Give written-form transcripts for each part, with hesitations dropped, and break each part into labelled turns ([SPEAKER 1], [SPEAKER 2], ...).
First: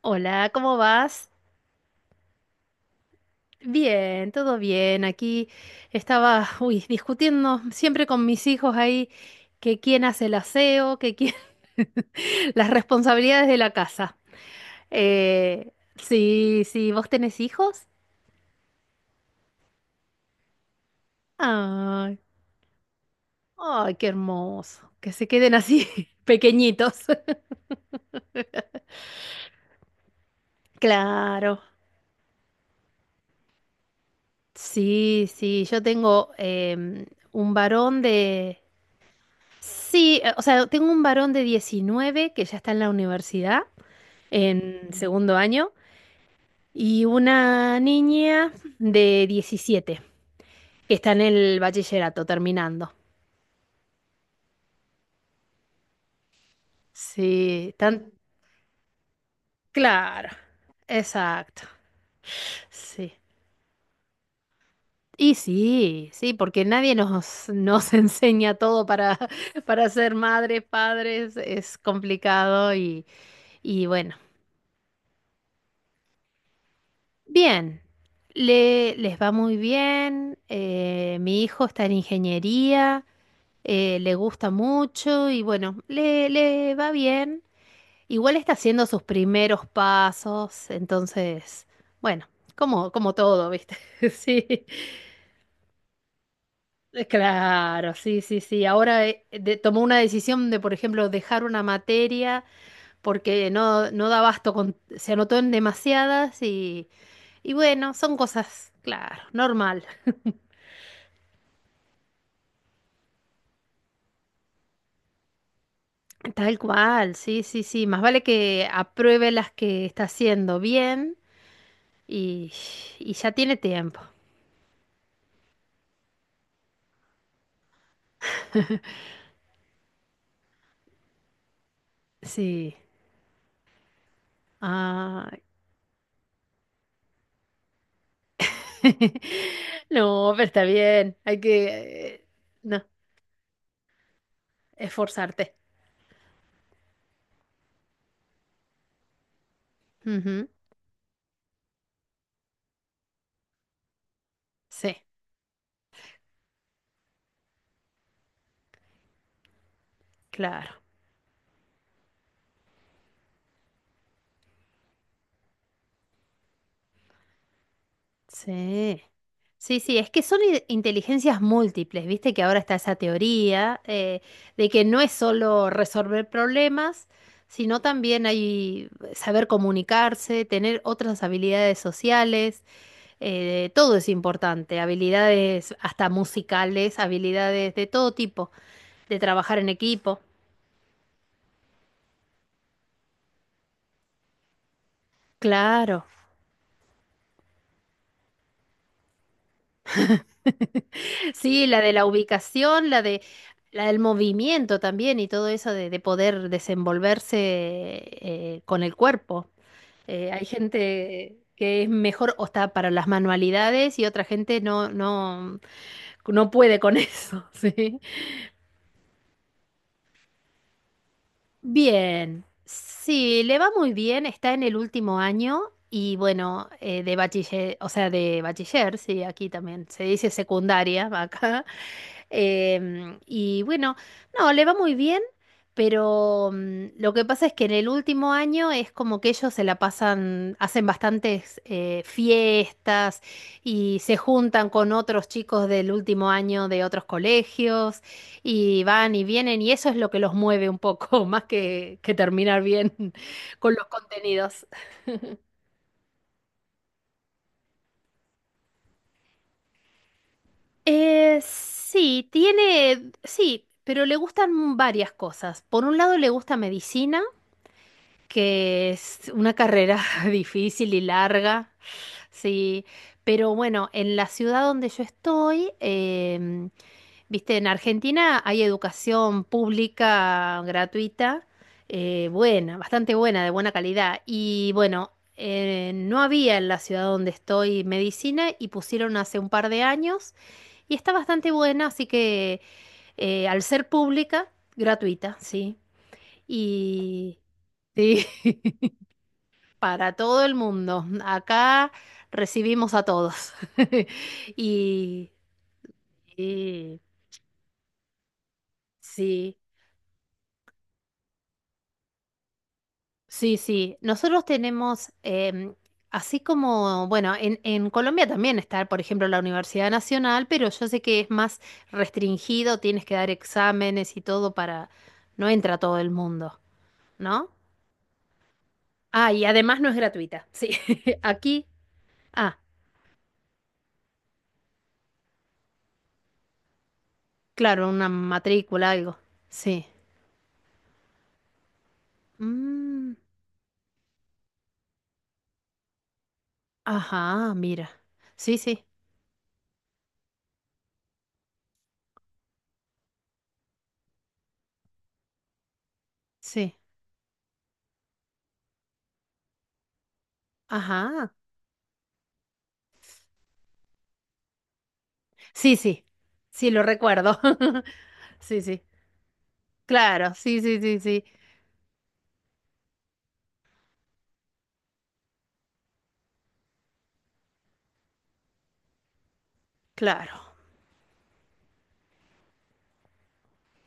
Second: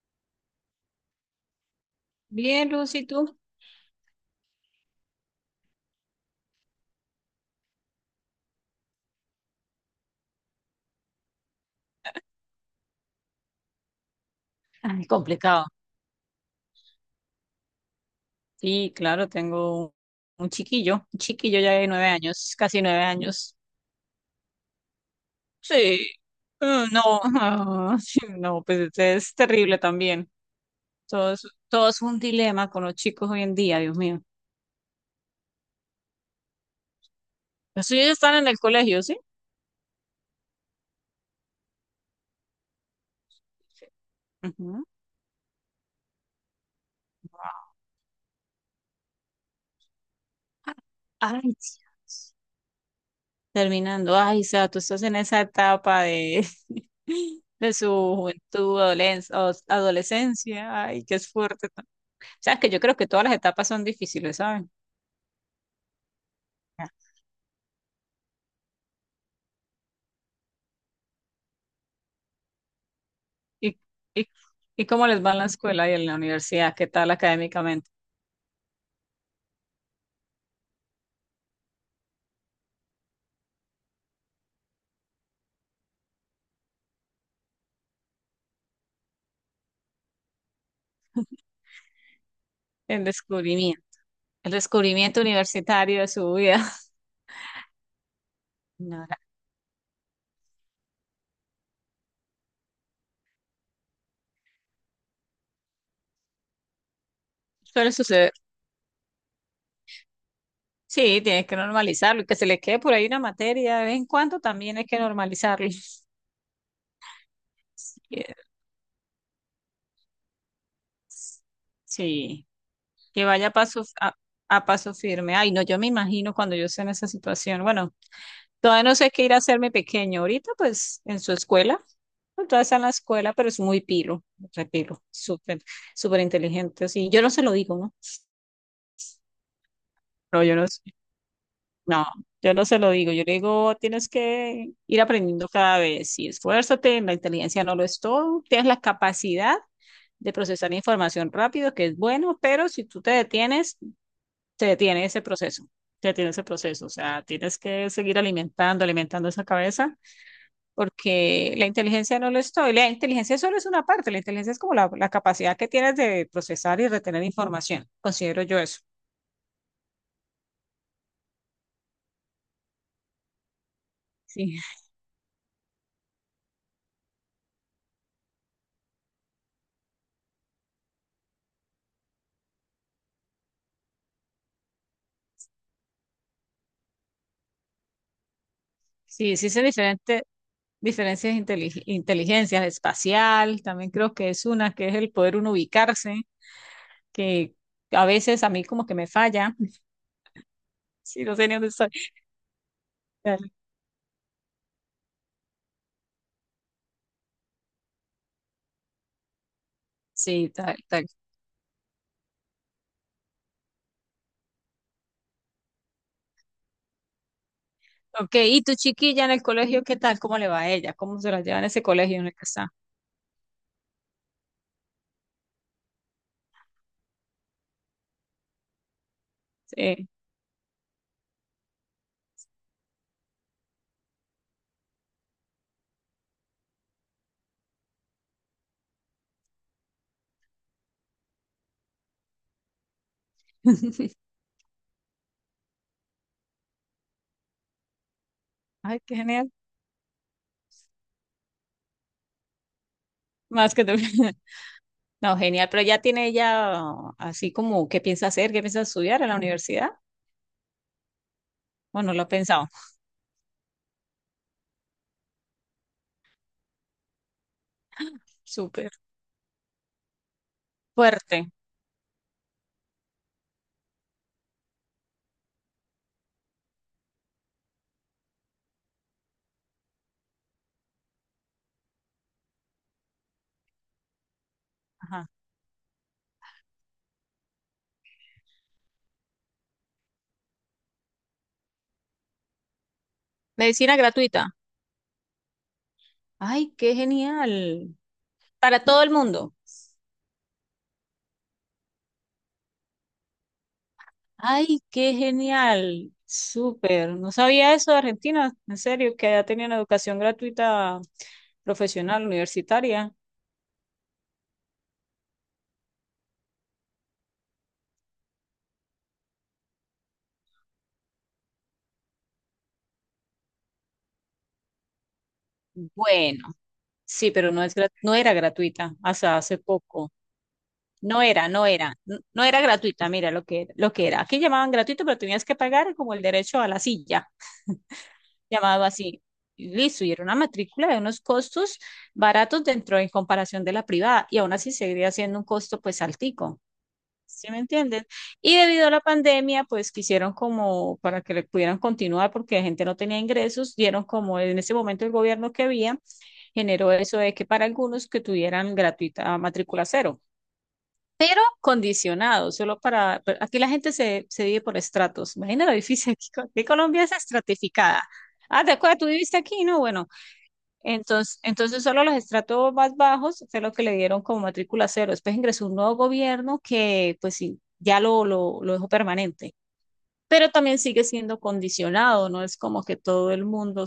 [SPEAKER 1] Hola, ¿cómo vas?
[SPEAKER 2] Bien, Lucy, ¿tú?
[SPEAKER 1] Bien, todo bien. Aquí estaba, uy, discutiendo siempre con mis hijos ahí que quién hace el aseo, que quién... las responsabilidades de la casa.
[SPEAKER 2] Ay, complicado.
[SPEAKER 1] Sí, sí, ¿vos tenés hijos?
[SPEAKER 2] Sí, claro, tengo un chiquillo ya de nueve
[SPEAKER 1] Ay,
[SPEAKER 2] años, casi 9 años.
[SPEAKER 1] ay, qué hermoso. Que se queden así
[SPEAKER 2] Sí, ah,
[SPEAKER 1] pequeñitos.
[SPEAKER 2] no, ah, sí, no, pues este es terrible también. Todo es,
[SPEAKER 1] Claro.
[SPEAKER 2] todo es un dilema con los chicos hoy en día, Dios mío.
[SPEAKER 1] Sí, sí, yo tengo em, un
[SPEAKER 2] Los
[SPEAKER 1] varón
[SPEAKER 2] suyos están en el
[SPEAKER 1] de.
[SPEAKER 2] colegio, ¿sí?
[SPEAKER 1] Sí, o sea, tengo un varón de 19 que ya está en la universidad,
[SPEAKER 2] Ujú.
[SPEAKER 1] en segundo año, y una niña de 17 que está en
[SPEAKER 2] Ay,
[SPEAKER 1] el bachillerato
[SPEAKER 2] Dios.
[SPEAKER 1] terminando.
[SPEAKER 2] Terminando, ay, o sea, tú estás en esa etapa de, de
[SPEAKER 1] Sí,
[SPEAKER 2] su
[SPEAKER 1] tan
[SPEAKER 2] juventud, adolescencia,
[SPEAKER 1] claro.
[SPEAKER 2] adolescencia, ay, qué es
[SPEAKER 1] Exacto.
[SPEAKER 2] fuerte. Sabes que yo creo que
[SPEAKER 1] Sí.
[SPEAKER 2] todas las etapas son difíciles, ¿saben?
[SPEAKER 1] Y sí, sí, porque
[SPEAKER 2] Ah,
[SPEAKER 1] nadie nos enseña todo para, para ser madres, padres, es complicado
[SPEAKER 2] ¿Y,
[SPEAKER 1] y bueno.
[SPEAKER 2] y, y cómo les va en la escuela y en la universidad? ¿Qué tal
[SPEAKER 1] Bien,
[SPEAKER 2] académicamente?
[SPEAKER 1] les va muy bien. Mi hijo está en ingeniería, le gusta mucho y bueno, le va bien. Igual está haciendo sus primeros pasos, entonces, bueno,
[SPEAKER 2] El
[SPEAKER 1] como todo, ¿viste?
[SPEAKER 2] descubrimiento,
[SPEAKER 1] Sí,
[SPEAKER 2] el descubrimiento universitario de su vida.
[SPEAKER 1] claro, sí, sí, sí. Ahora
[SPEAKER 2] No,
[SPEAKER 1] tomó una decisión de, por ejemplo, dejar una materia porque no da abasto con, se anotó en demasiadas y
[SPEAKER 2] suele
[SPEAKER 1] bueno, son
[SPEAKER 2] suceder.
[SPEAKER 1] cosas, claro, normal.
[SPEAKER 2] Sí, tienes que normalizarlo y que se le quede por ahí una materia de vez en cuando también hay que normalizarlo.
[SPEAKER 1] Tal cual, sí, sí, sí. Más vale
[SPEAKER 2] Sí,
[SPEAKER 1] que apruebe las que está haciendo bien
[SPEAKER 2] sí,
[SPEAKER 1] y, y
[SPEAKER 2] que
[SPEAKER 1] ya
[SPEAKER 2] vaya a
[SPEAKER 1] tiene
[SPEAKER 2] paso,
[SPEAKER 1] tiempo.
[SPEAKER 2] a paso firme. Ay, no, yo me imagino cuando yo esté en esa situación. Bueno, todavía no sé qué ir a hacerme pequeño. Ahorita, pues, en su escuela. Pues, todavía está
[SPEAKER 1] Sí.
[SPEAKER 2] en la escuela, pero es muy pilo, repilo,
[SPEAKER 1] Ah.
[SPEAKER 2] súper, súper inteligente. Así, yo no se lo digo, ¿no?
[SPEAKER 1] No,
[SPEAKER 2] No,
[SPEAKER 1] pero
[SPEAKER 2] yo
[SPEAKER 1] está
[SPEAKER 2] no,
[SPEAKER 1] bien. Hay
[SPEAKER 2] no,
[SPEAKER 1] que, eh,
[SPEAKER 2] yo no se
[SPEAKER 1] no,
[SPEAKER 2] lo digo. Yo le digo, tienes que ir aprendiendo
[SPEAKER 1] Esforzarte.
[SPEAKER 2] cada vez y esfuérzate. La inteligencia no lo es todo. Tienes la capacidad de
[SPEAKER 1] Ujú,
[SPEAKER 2] procesar información rápido, que es bueno, pero si tú te detienes, te
[SPEAKER 1] sí,
[SPEAKER 2] detiene ese proceso. Te detiene ese proceso. O sea, tienes que seguir alimentando, alimentando esa cabeza
[SPEAKER 1] claro.
[SPEAKER 2] porque la inteligencia no lo es todo. Y la inteligencia solo es una parte, la inteligencia es como la capacidad que tienes de procesar y retener información, considero yo eso.
[SPEAKER 1] Sí. Sí, sí, es que son inteligencias múltiples, viste que ahora está esa teoría
[SPEAKER 2] Sí,
[SPEAKER 1] de que no es solo resolver problemas, sino también hay saber comunicarse, tener otras habilidades sociales, todo es importante, habilidades hasta musicales, habilidades de todo tipo, de
[SPEAKER 2] sí, sí,
[SPEAKER 1] trabajar
[SPEAKER 2] son
[SPEAKER 1] en equipo.
[SPEAKER 2] diferentes diferencias de inteligencia espacial, también creo que es una, que es el poder uno
[SPEAKER 1] Claro.
[SPEAKER 2] ubicarse, que a veces a mí como que me falla, sí, no sé ni
[SPEAKER 1] Sí,
[SPEAKER 2] dónde
[SPEAKER 1] la
[SPEAKER 2] estoy.
[SPEAKER 1] de la ubicación, la de
[SPEAKER 2] Tal.
[SPEAKER 1] la del movimiento también y todo eso de poder desenvolverse con el cuerpo. Hay
[SPEAKER 2] Sí, tal, tal.
[SPEAKER 1] gente que es mejor o está para las manualidades y otra gente no puede con eso, ¿sí?
[SPEAKER 2] Ok, ¿y tu chiquilla en el colegio, qué tal? ¿Cómo le va a ella? ¿Cómo se la lleva en ese colegio en el
[SPEAKER 1] Bien,
[SPEAKER 2] que está?
[SPEAKER 1] sí, le va muy bien, está en el último año y bueno, de bachiller, o sea, de bachiller, sí, aquí también se
[SPEAKER 2] Sí.
[SPEAKER 1] dice secundaria acá. Y bueno, no, le va muy bien, pero lo que pasa es que en el último año es como que ellos se la pasan, hacen bastantes fiestas y se juntan con otros chicos del último año de otros colegios y
[SPEAKER 2] Ay,
[SPEAKER 1] van
[SPEAKER 2] qué
[SPEAKER 1] y
[SPEAKER 2] genial.
[SPEAKER 1] vienen y eso es lo que los mueve un poco, más que terminar bien con
[SPEAKER 2] Más que
[SPEAKER 1] los
[SPEAKER 2] tú.
[SPEAKER 1] contenidos.
[SPEAKER 2] No, genial, pero ya tiene ella así como qué piensa hacer, qué piensa estudiar en la universidad. Bueno, lo
[SPEAKER 1] Sí,
[SPEAKER 2] ha pensado.
[SPEAKER 1] tiene, sí, pero le gustan varias cosas. Por un lado le gusta medicina. Que
[SPEAKER 2] Súper
[SPEAKER 1] es una carrera difícil y
[SPEAKER 2] fuerte.
[SPEAKER 1] larga, sí, pero bueno, en la ciudad donde yo estoy, viste, en Argentina hay educación pública gratuita, buena, bastante buena, de buena calidad, y bueno,
[SPEAKER 2] Ajá.
[SPEAKER 1] no había en la ciudad donde estoy medicina y pusieron hace un par de años y está bastante buena, así que al ser
[SPEAKER 2] Medicina
[SPEAKER 1] pública,
[SPEAKER 2] gratuita.
[SPEAKER 1] gratuita, sí,
[SPEAKER 2] Ay, qué
[SPEAKER 1] y...
[SPEAKER 2] genial.
[SPEAKER 1] Sí.
[SPEAKER 2] Para todo el mundo.
[SPEAKER 1] Para todo el mundo. Acá recibimos a todos.
[SPEAKER 2] Ay, qué
[SPEAKER 1] Y,
[SPEAKER 2] genial.
[SPEAKER 1] y
[SPEAKER 2] Súper. No sabía eso de Argentina, en serio, que ya
[SPEAKER 1] sí,
[SPEAKER 2] tenían educación gratuita profesional, universitaria.
[SPEAKER 1] sí, sí. Nosotros tenemos, así como, bueno, en Colombia también está, por ejemplo, la Universidad Nacional, pero yo sé que es más restringido, tienes que dar exámenes y todo para... No entra todo el
[SPEAKER 2] Bueno,
[SPEAKER 1] mundo,
[SPEAKER 2] sí,
[SPEAKER 1] ¿no?
[SPEAKER 2] pero no es, no era gratuita
[SPEAKER 1] Ah,
[SPEAKER 2] hasta
[SPEAKER 1] y
[SPEAKER 2] hace
[SPEAKER 1] además no es
[SPEAKER 2] poco.
[SPEAKER 1] gratuita. Sí,
[SPEAKER 2] No era,
[SPEAKER 1] aquí.
[SPEAKER 2] no era, no
[SPEAKER 1] Ah,
[SPEAKER 2] era gratuita, mira lo que era. Aquí llamaban gratuito, pero tenías que pagar como el derecho a la silla,
[SPEAKER 1] claro, una
[SPEAKER 2] llamado
[SPEAKER 1] matrícula, algo.
[SPEAKER 2] así. Y
[SPEAKER 1] Sí.
[SPEAKER 2] listo, y era una matrícula de unos costos baratos dentro en
[SPEAKER 1] Mm.
[SPEAKER 2] comparación de la privada, y aún así seguiría siendo un costo pues altico, ¿sí
[SPEAKER 1] Ajá,
[SPEAKER 2] me
[SPEAKER 1] mira.
[SPEAKER 2] entienden?
[SPEAKER 1] Sí,
[SPEAKER 2] Y
[SPEAKER 1] sí,
[SPEAKER 2] debido a la pandemia, pues quisieron como para que le pudieran continuar porque la gente no tenía ingresos, dieron como en ese momento el gobierno que había,
[SPEAKER 1] sí.
[SPEAKER 2] generó eso de que para algunos que tuvieran gratuita matrícula cero
[SPEAKER 1] Ajá.
[SPEAKER 2] condicionado, solo para... Pero aquí la gente se vive por estratos. Imagina lo
[SPEAKER 1] Sí, sí.
[SPEAKER 2] difícil aquí. Aquí
[SPEAKER 1] Sí, lo
[SPEAKER 2] Colombia es
[SPEAKER 1] recuerdo.
[SPEAKER 2] estratificada.
[SPEAKER 1] Sí,
[SPEAKER 2] Ah, ¿te
[SPEAKER 1] sí.
[SPEAKER 2] acuerdas? Tú viviste aquí, ¿no? Bueno,
[SPEAKER 1] Claro, sí, sí, sí, sí.
[SPEAKER 2] entonces, entonces solo los estratos más bajos fue lo que le dieron como matrícula cero. Después ingresó un nuevo gobierno que, pues sí, ya lo dejó permanente
[SPEAKER 1] Claro,
[SPEAKER 2] pero también sigue siendo condicionado, no es como que todo el mundo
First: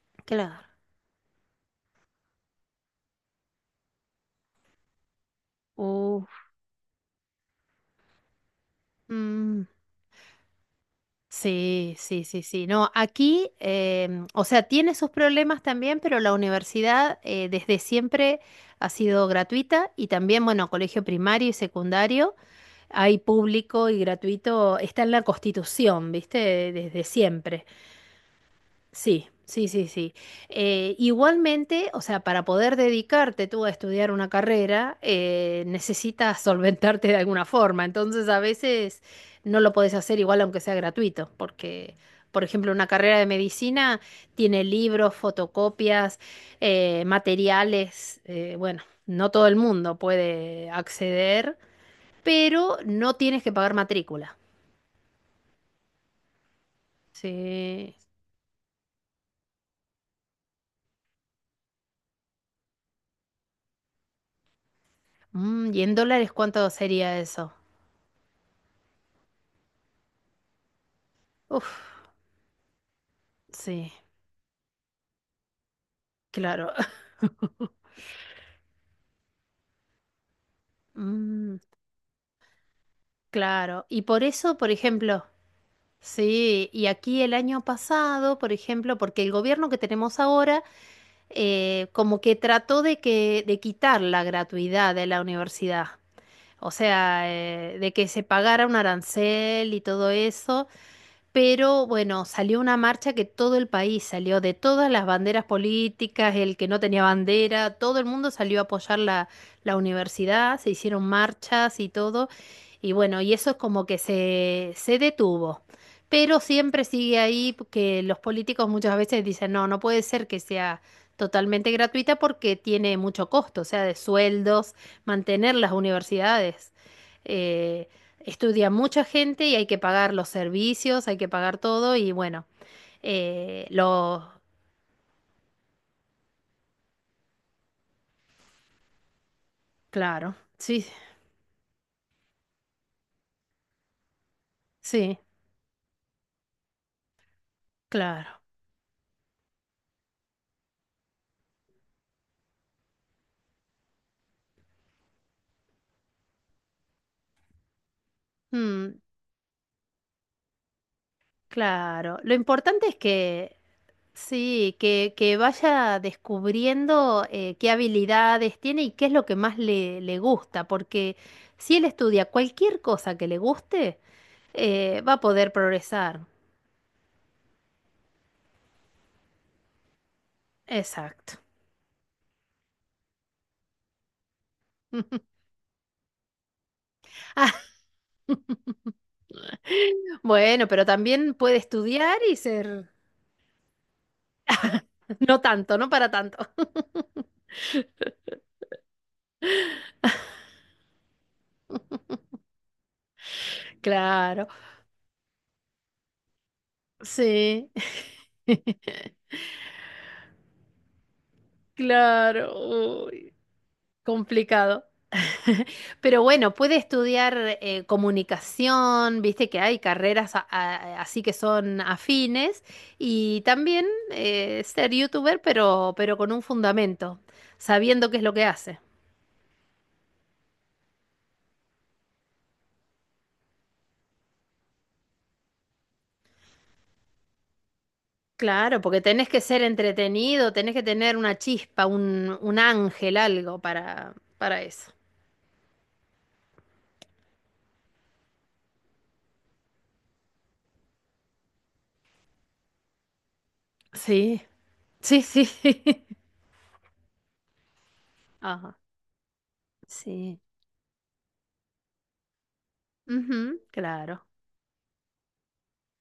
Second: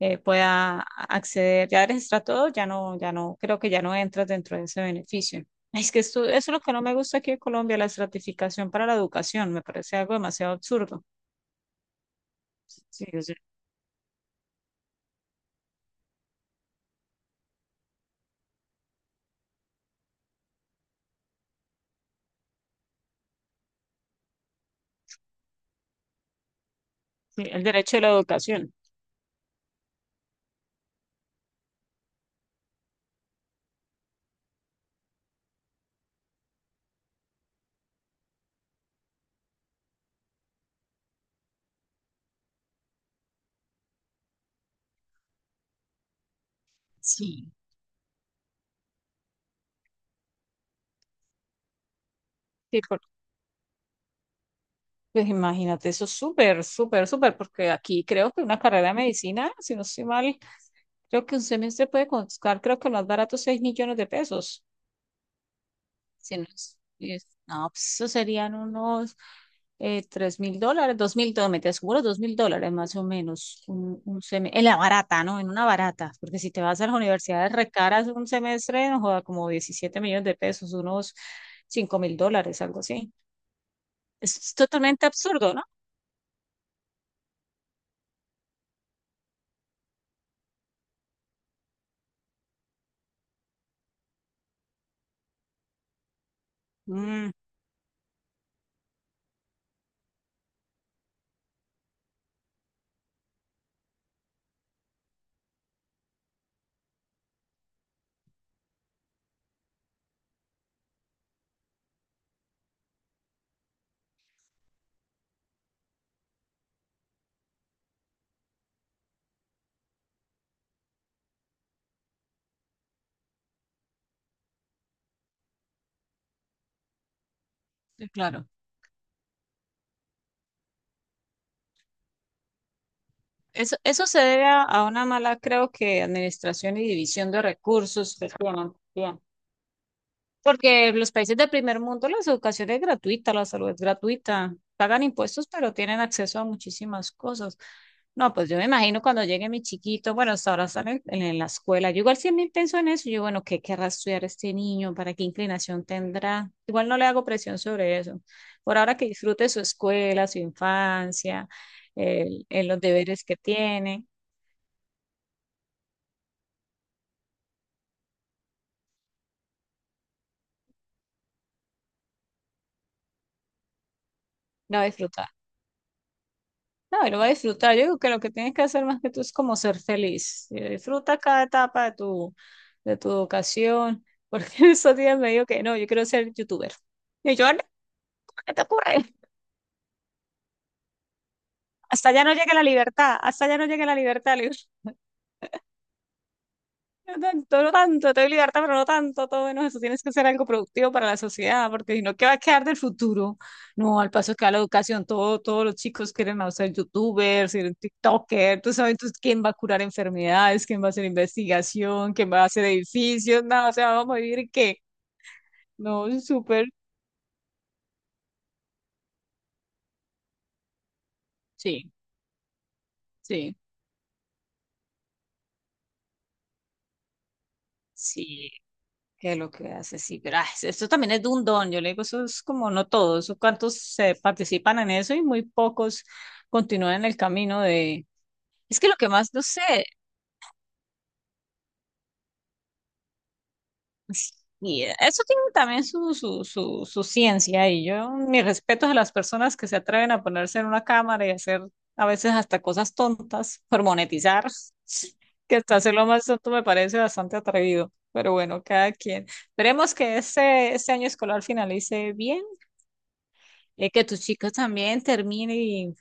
[SPEAKER 1] claro.
[SPEAKER 2] pueda acceder. Ya registra todo, ya no, creo que ya no entras dentro de ese beneficio. Ay, es que esto, eso
[SPEAKER 1] Uf,
[SPEAKER 2] es lo que no me gusta aquí en Colombia, la estratificación para la educación, me
[SPEAKER 1] mm,
[SPEAKER 2] parece algo demasiado absurdo.
[SPEAKER 1] sí, sí, sí, sí. No,
[SPEAKER 2] Sí, o sea,
[SPEAKER 1] aquí, o sea, tiene sus problemas también, pero la universidad desde siempre ha sido gratuita y también, bueno, colegio primario y secundario, hay público y gratuito, está en la Constitución, ¿viste? Desde
[SPEAKER 2] sí, el
[SPEAKER 1] siempre.
[SPEAKER 2] derecho de la educación.
[SPEAKER 1] Sí, sí, sí, sí. Igualmente, o sea, para poder dedicarte tú a estudiar una carrera, necesitas solventarte de alguna forma. Entonces, a veces no lo podés hacer igual aunque sea gratuito, porque, por ejemplo, una carrera de medicina tiene libros, fotocopias,
[SPEAKER 2] Sí.
[SPEAKER 1] materiales. Bueno, no todo el mundo puede acceder, pero
[SPEAKER 2] Sí,
[SPEAKER 1] no tienes que pagar matrícula.
[SPEAKER 2] pues imagínate, eso es súper, súper, súper, porque
[SPEAKER 1] Sí.
[SPEAKER 2] aquí creo que una carrera de medicina, si no estoy mal, creo que un semestre puede costar, creo que lo más barato, 6 millones de pesos.
[SPEAKER 1] Mm, ¿y en dólares
[SPEAKER 2] Si
[SPEAKER 1] cuánto sería eso?
[SPEAKER 2] no, pues eso serían unos $3.000, $2.000,
[SPEAKER 1] Uf.
[SPEAKER 2] te aseguro 2 mil dólares más o menos.
[SPEAKER 1] Sí,
[SPEAKER 2] Un en la barata, ¿no? En una barata, porque si te
[SPEAKER 1] claro.
[SPEAKER 2] vas a las universidades recaras un semestre, no joda, como 17 millones de pesos, unos
[SPEAKER 1] Mm,
[SPEAKER 2] $5.000, algo así.
[SPEAKER 1] claro. Y por
[SPEAKER 2] Es
[SPEAKER 1] eso, por
[SPEAKER 2] totalmente
[SPEAKER 1] ejemplo,
[SPEAKER 2] absurdo, ¿no?
[SPEAKER 1] sí, y aquí el año pasado, por ejemplo, porque el gobierno que tenemos ahora como que trató de de quitar la gratuidad de la universidad. O sea,
[SPEAKER 2] Mm,
[SPEAKER 1] de que se pagara un arancel y todo eso. Pero bueno, salió una marcha que todo el país salió, de todas las banderas políticas, el que no tenía bandera, todo el mundo salió a apoyar la, la universidad, se hicieron marchas y todo. Y bueno, y eso es como que se detuvo. Pero siempre sigue ahí que los políticos muchas veces dicen, no, no puede ser que sea totalmente gratuita porque tiene mucho costo, o sea, de sueldos, mantener las universidades. Eh,
[SPEAKER 2] sí, claro.
[SPEAKER 1] Estudia mucha gente y hay que pagar los servicios, hay que pagar todo y bueno,
[SPEAKER 2] Eso se
[SPEAKER 1] lo...
[SPEAKER 2] debe a una mala, creo que, administración y división de recursos que tienen.
[SPEAKER 1] Claro, sí,
[SPEAKER 2] Porque los países del primer mundo la educación es gratuita, la salud es gratuita, pagan
[SPEAKER 1] sí,
[SPEAKER 2] impuestos, pero tienen acceso a muchísimas cosas. No,
[SPEAKER 1] claro.
[SPEAKER 2] pues yo me imagino cuando llegue mi chiquito, bueno, hasta ahora están en, en la escuela. Yo igual siempre pienso en eso, yo, bueno, ¿qué querrá estudiar este niño? ¿Para qué inclinación tendrá? Igual no le hago presión sobre eso. Por ahora
[SPEAKER 1] Mm,
[SPEAKER 2] que disfrute su escuela, su infancia,
[SPEAKER 1] claro. Lo
[SPEAKER 2] los
[SPEAKER 1] importante es
[SPEAKER 2] deberes que
[SPEAKER 1] que,
[SPEAKER 2] tiene,
[SPEAKER 1] sí, que vaya descubriendo qué habilidades tiene y qué es lo que más le gusta, porque si él estudia cualquier cosa que le guste,
[SPEAKER 2] no
[SPEAKER 1] va a
[SPEAKER 2] disfruta.
[SPEAKER 1] poder progresar.
[SPEAKER 2] No, y lo va a disfrutar. Yo creo que lo que tienes que hacer más que tú es como ser feliz. Disfruta
[SPEAKER 1] Exacto.
[SPEAKER 2] cada etapa de tu educación, porque esos días me dijo que no, yo quiero ser youtuber. Y yo,
[SPEAKER 1] Ah,
[SPEAKER 2] "Ah, no, ¿qué te ocurre?
[SPEAKER 1] Bueno, pero también puede
[SPEAKER 2] Hasta
[SPEAKER 1] estudiar
[SPEAKER 2] allá no
[SPEAKER 1] y
[SPEAKER 2] llega la
[SPEAKER 1] ser...
[SPEAKER 2] libertad, hasta allá no llega la libertad. Le digo,
[SPEAKER 1] No tanto, no para tanto.
[SPEAKER 2] no tanto, no tanto, te voy a obligarte, pero no tanto, todo menos eso. Tienes que hacer algo productivo para la sociedad, porque si no, ¿qué va a quedar del futuro? No, al paso que
[SPEAKER 1] Claro,
[SPEAKER 2] va la educación, todo, todos los chicos quieren o ser youtubers,
[SPEAKER 1] sí.
[SPEAKER 2] ser tiktokers, tú sabes, entonces, ¿quién va a curar enfermedades? ¿Quién va a hacer investigación? ¿Quién va a hacer
[SPEAKER 1] Claro, uy,
[SPEAKER 2] edificios? No, o sea, vamos a vivir, ¿qué?
[SPEAKER 1] complicado.
[SPEAKER 2] No,
[SPEAKER 1] Pero bueno,
[SPEAKER 2] súper,
[SPEAKER 1] puede estudiar comunicación, viste que hay carreras así que son
[SPEAKER 2] sí,
[SPEAKER 1] afines, y
[SPEAKER 2] sí,
[SPEAKER 1] también ser youtuber, pero con un fundamento, sabiendo qué es lo que
[SPEAKER 2] sí.
[SPEAKER 1] hace.
[SPEAKER 2] Que lo que hace, sí, pero ah, esto también es de un don, yo le digo, eso es como no todos, eso cuántos se participan en eso y muy pocos continúan en el camino de,
[SPEAKER 1] Claro,
[SPEAKER 2] es que lo
[SPEAKER 1] porque
[SPEAKER 2] que
[SPEAKER 1] tenés
[SPEAKER 2] más,
[SPEAKER 1] que
[SPEAKER 2] no sé,
[SPEAKER 1] ser entretenido, tenés que tener una chispa, un ángel, algo para
[SPEAKER 2] y
[SPEAKER 1] eso.
[SPEAKER 2] eso tiene también su, ciencia y yo, mis respetos a las personas que se atreven a ponerse en una cámara y hacer a veces hasta cosas tontas por
[SPEAKER 1] Sí,
[SPEAKER 2] monetizar,
[SPEAKER 1] sí, sí,
[SPEAKER 2] que hasta hacer lo más tonto me parece bastante atrevido, pero bueno,
[SPEAKER 1] ajá,
[SPEAKER 2] cada quien. Esperemos que
[SPEAKER 1] sí.
[SPEAKER 2] este año escolar finalice bien
[SPEAKER 1] Ujú,
[SPEAKER 2] que tus
[SPEAKER 1] claro.
[SPEAKER 2] chicos también terminen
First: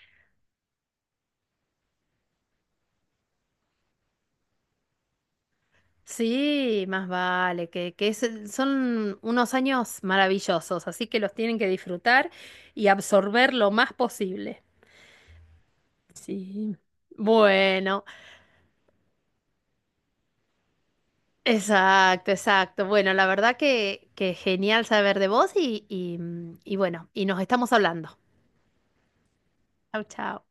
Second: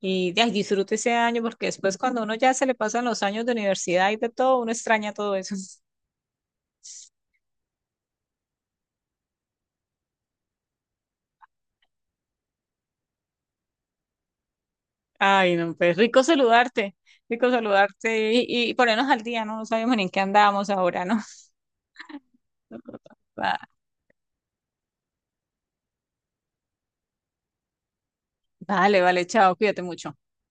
[SPEAKER 2] y de ahí disfrute ese año, porque después cuando uno ya se le pasan los años de universidad y de todo, uno extraña todo eso.
[SPEAKER 1] Sí, más vale, que son unos años maravillosos, así que los tienen que disfrutar y absorber lo más posible.
[SPEAKER 2] Ay, no, pues
[SPEAKER 1] Sí.
[SPEAKER 2] rico
[SPEAKER 1] Bueno,
[SPEAKER 2] saludarte y ponernos al día, ¿no? No sabemos ni en qué andamos ahora, ¿no?
[SPEAKER 1] exacto, exacto. Bueno, la verdad
[SPEAKER 2] Va-
[SPEAKER 1] que genial saber de vos y bueno, y nos estamos hablando.
[SPEAKER 2] Vale, vale, chao, cuídate
[SPEAKER 1] Chao,
[SPEAKER 2] mucho.
[SPEAKER 1] chao.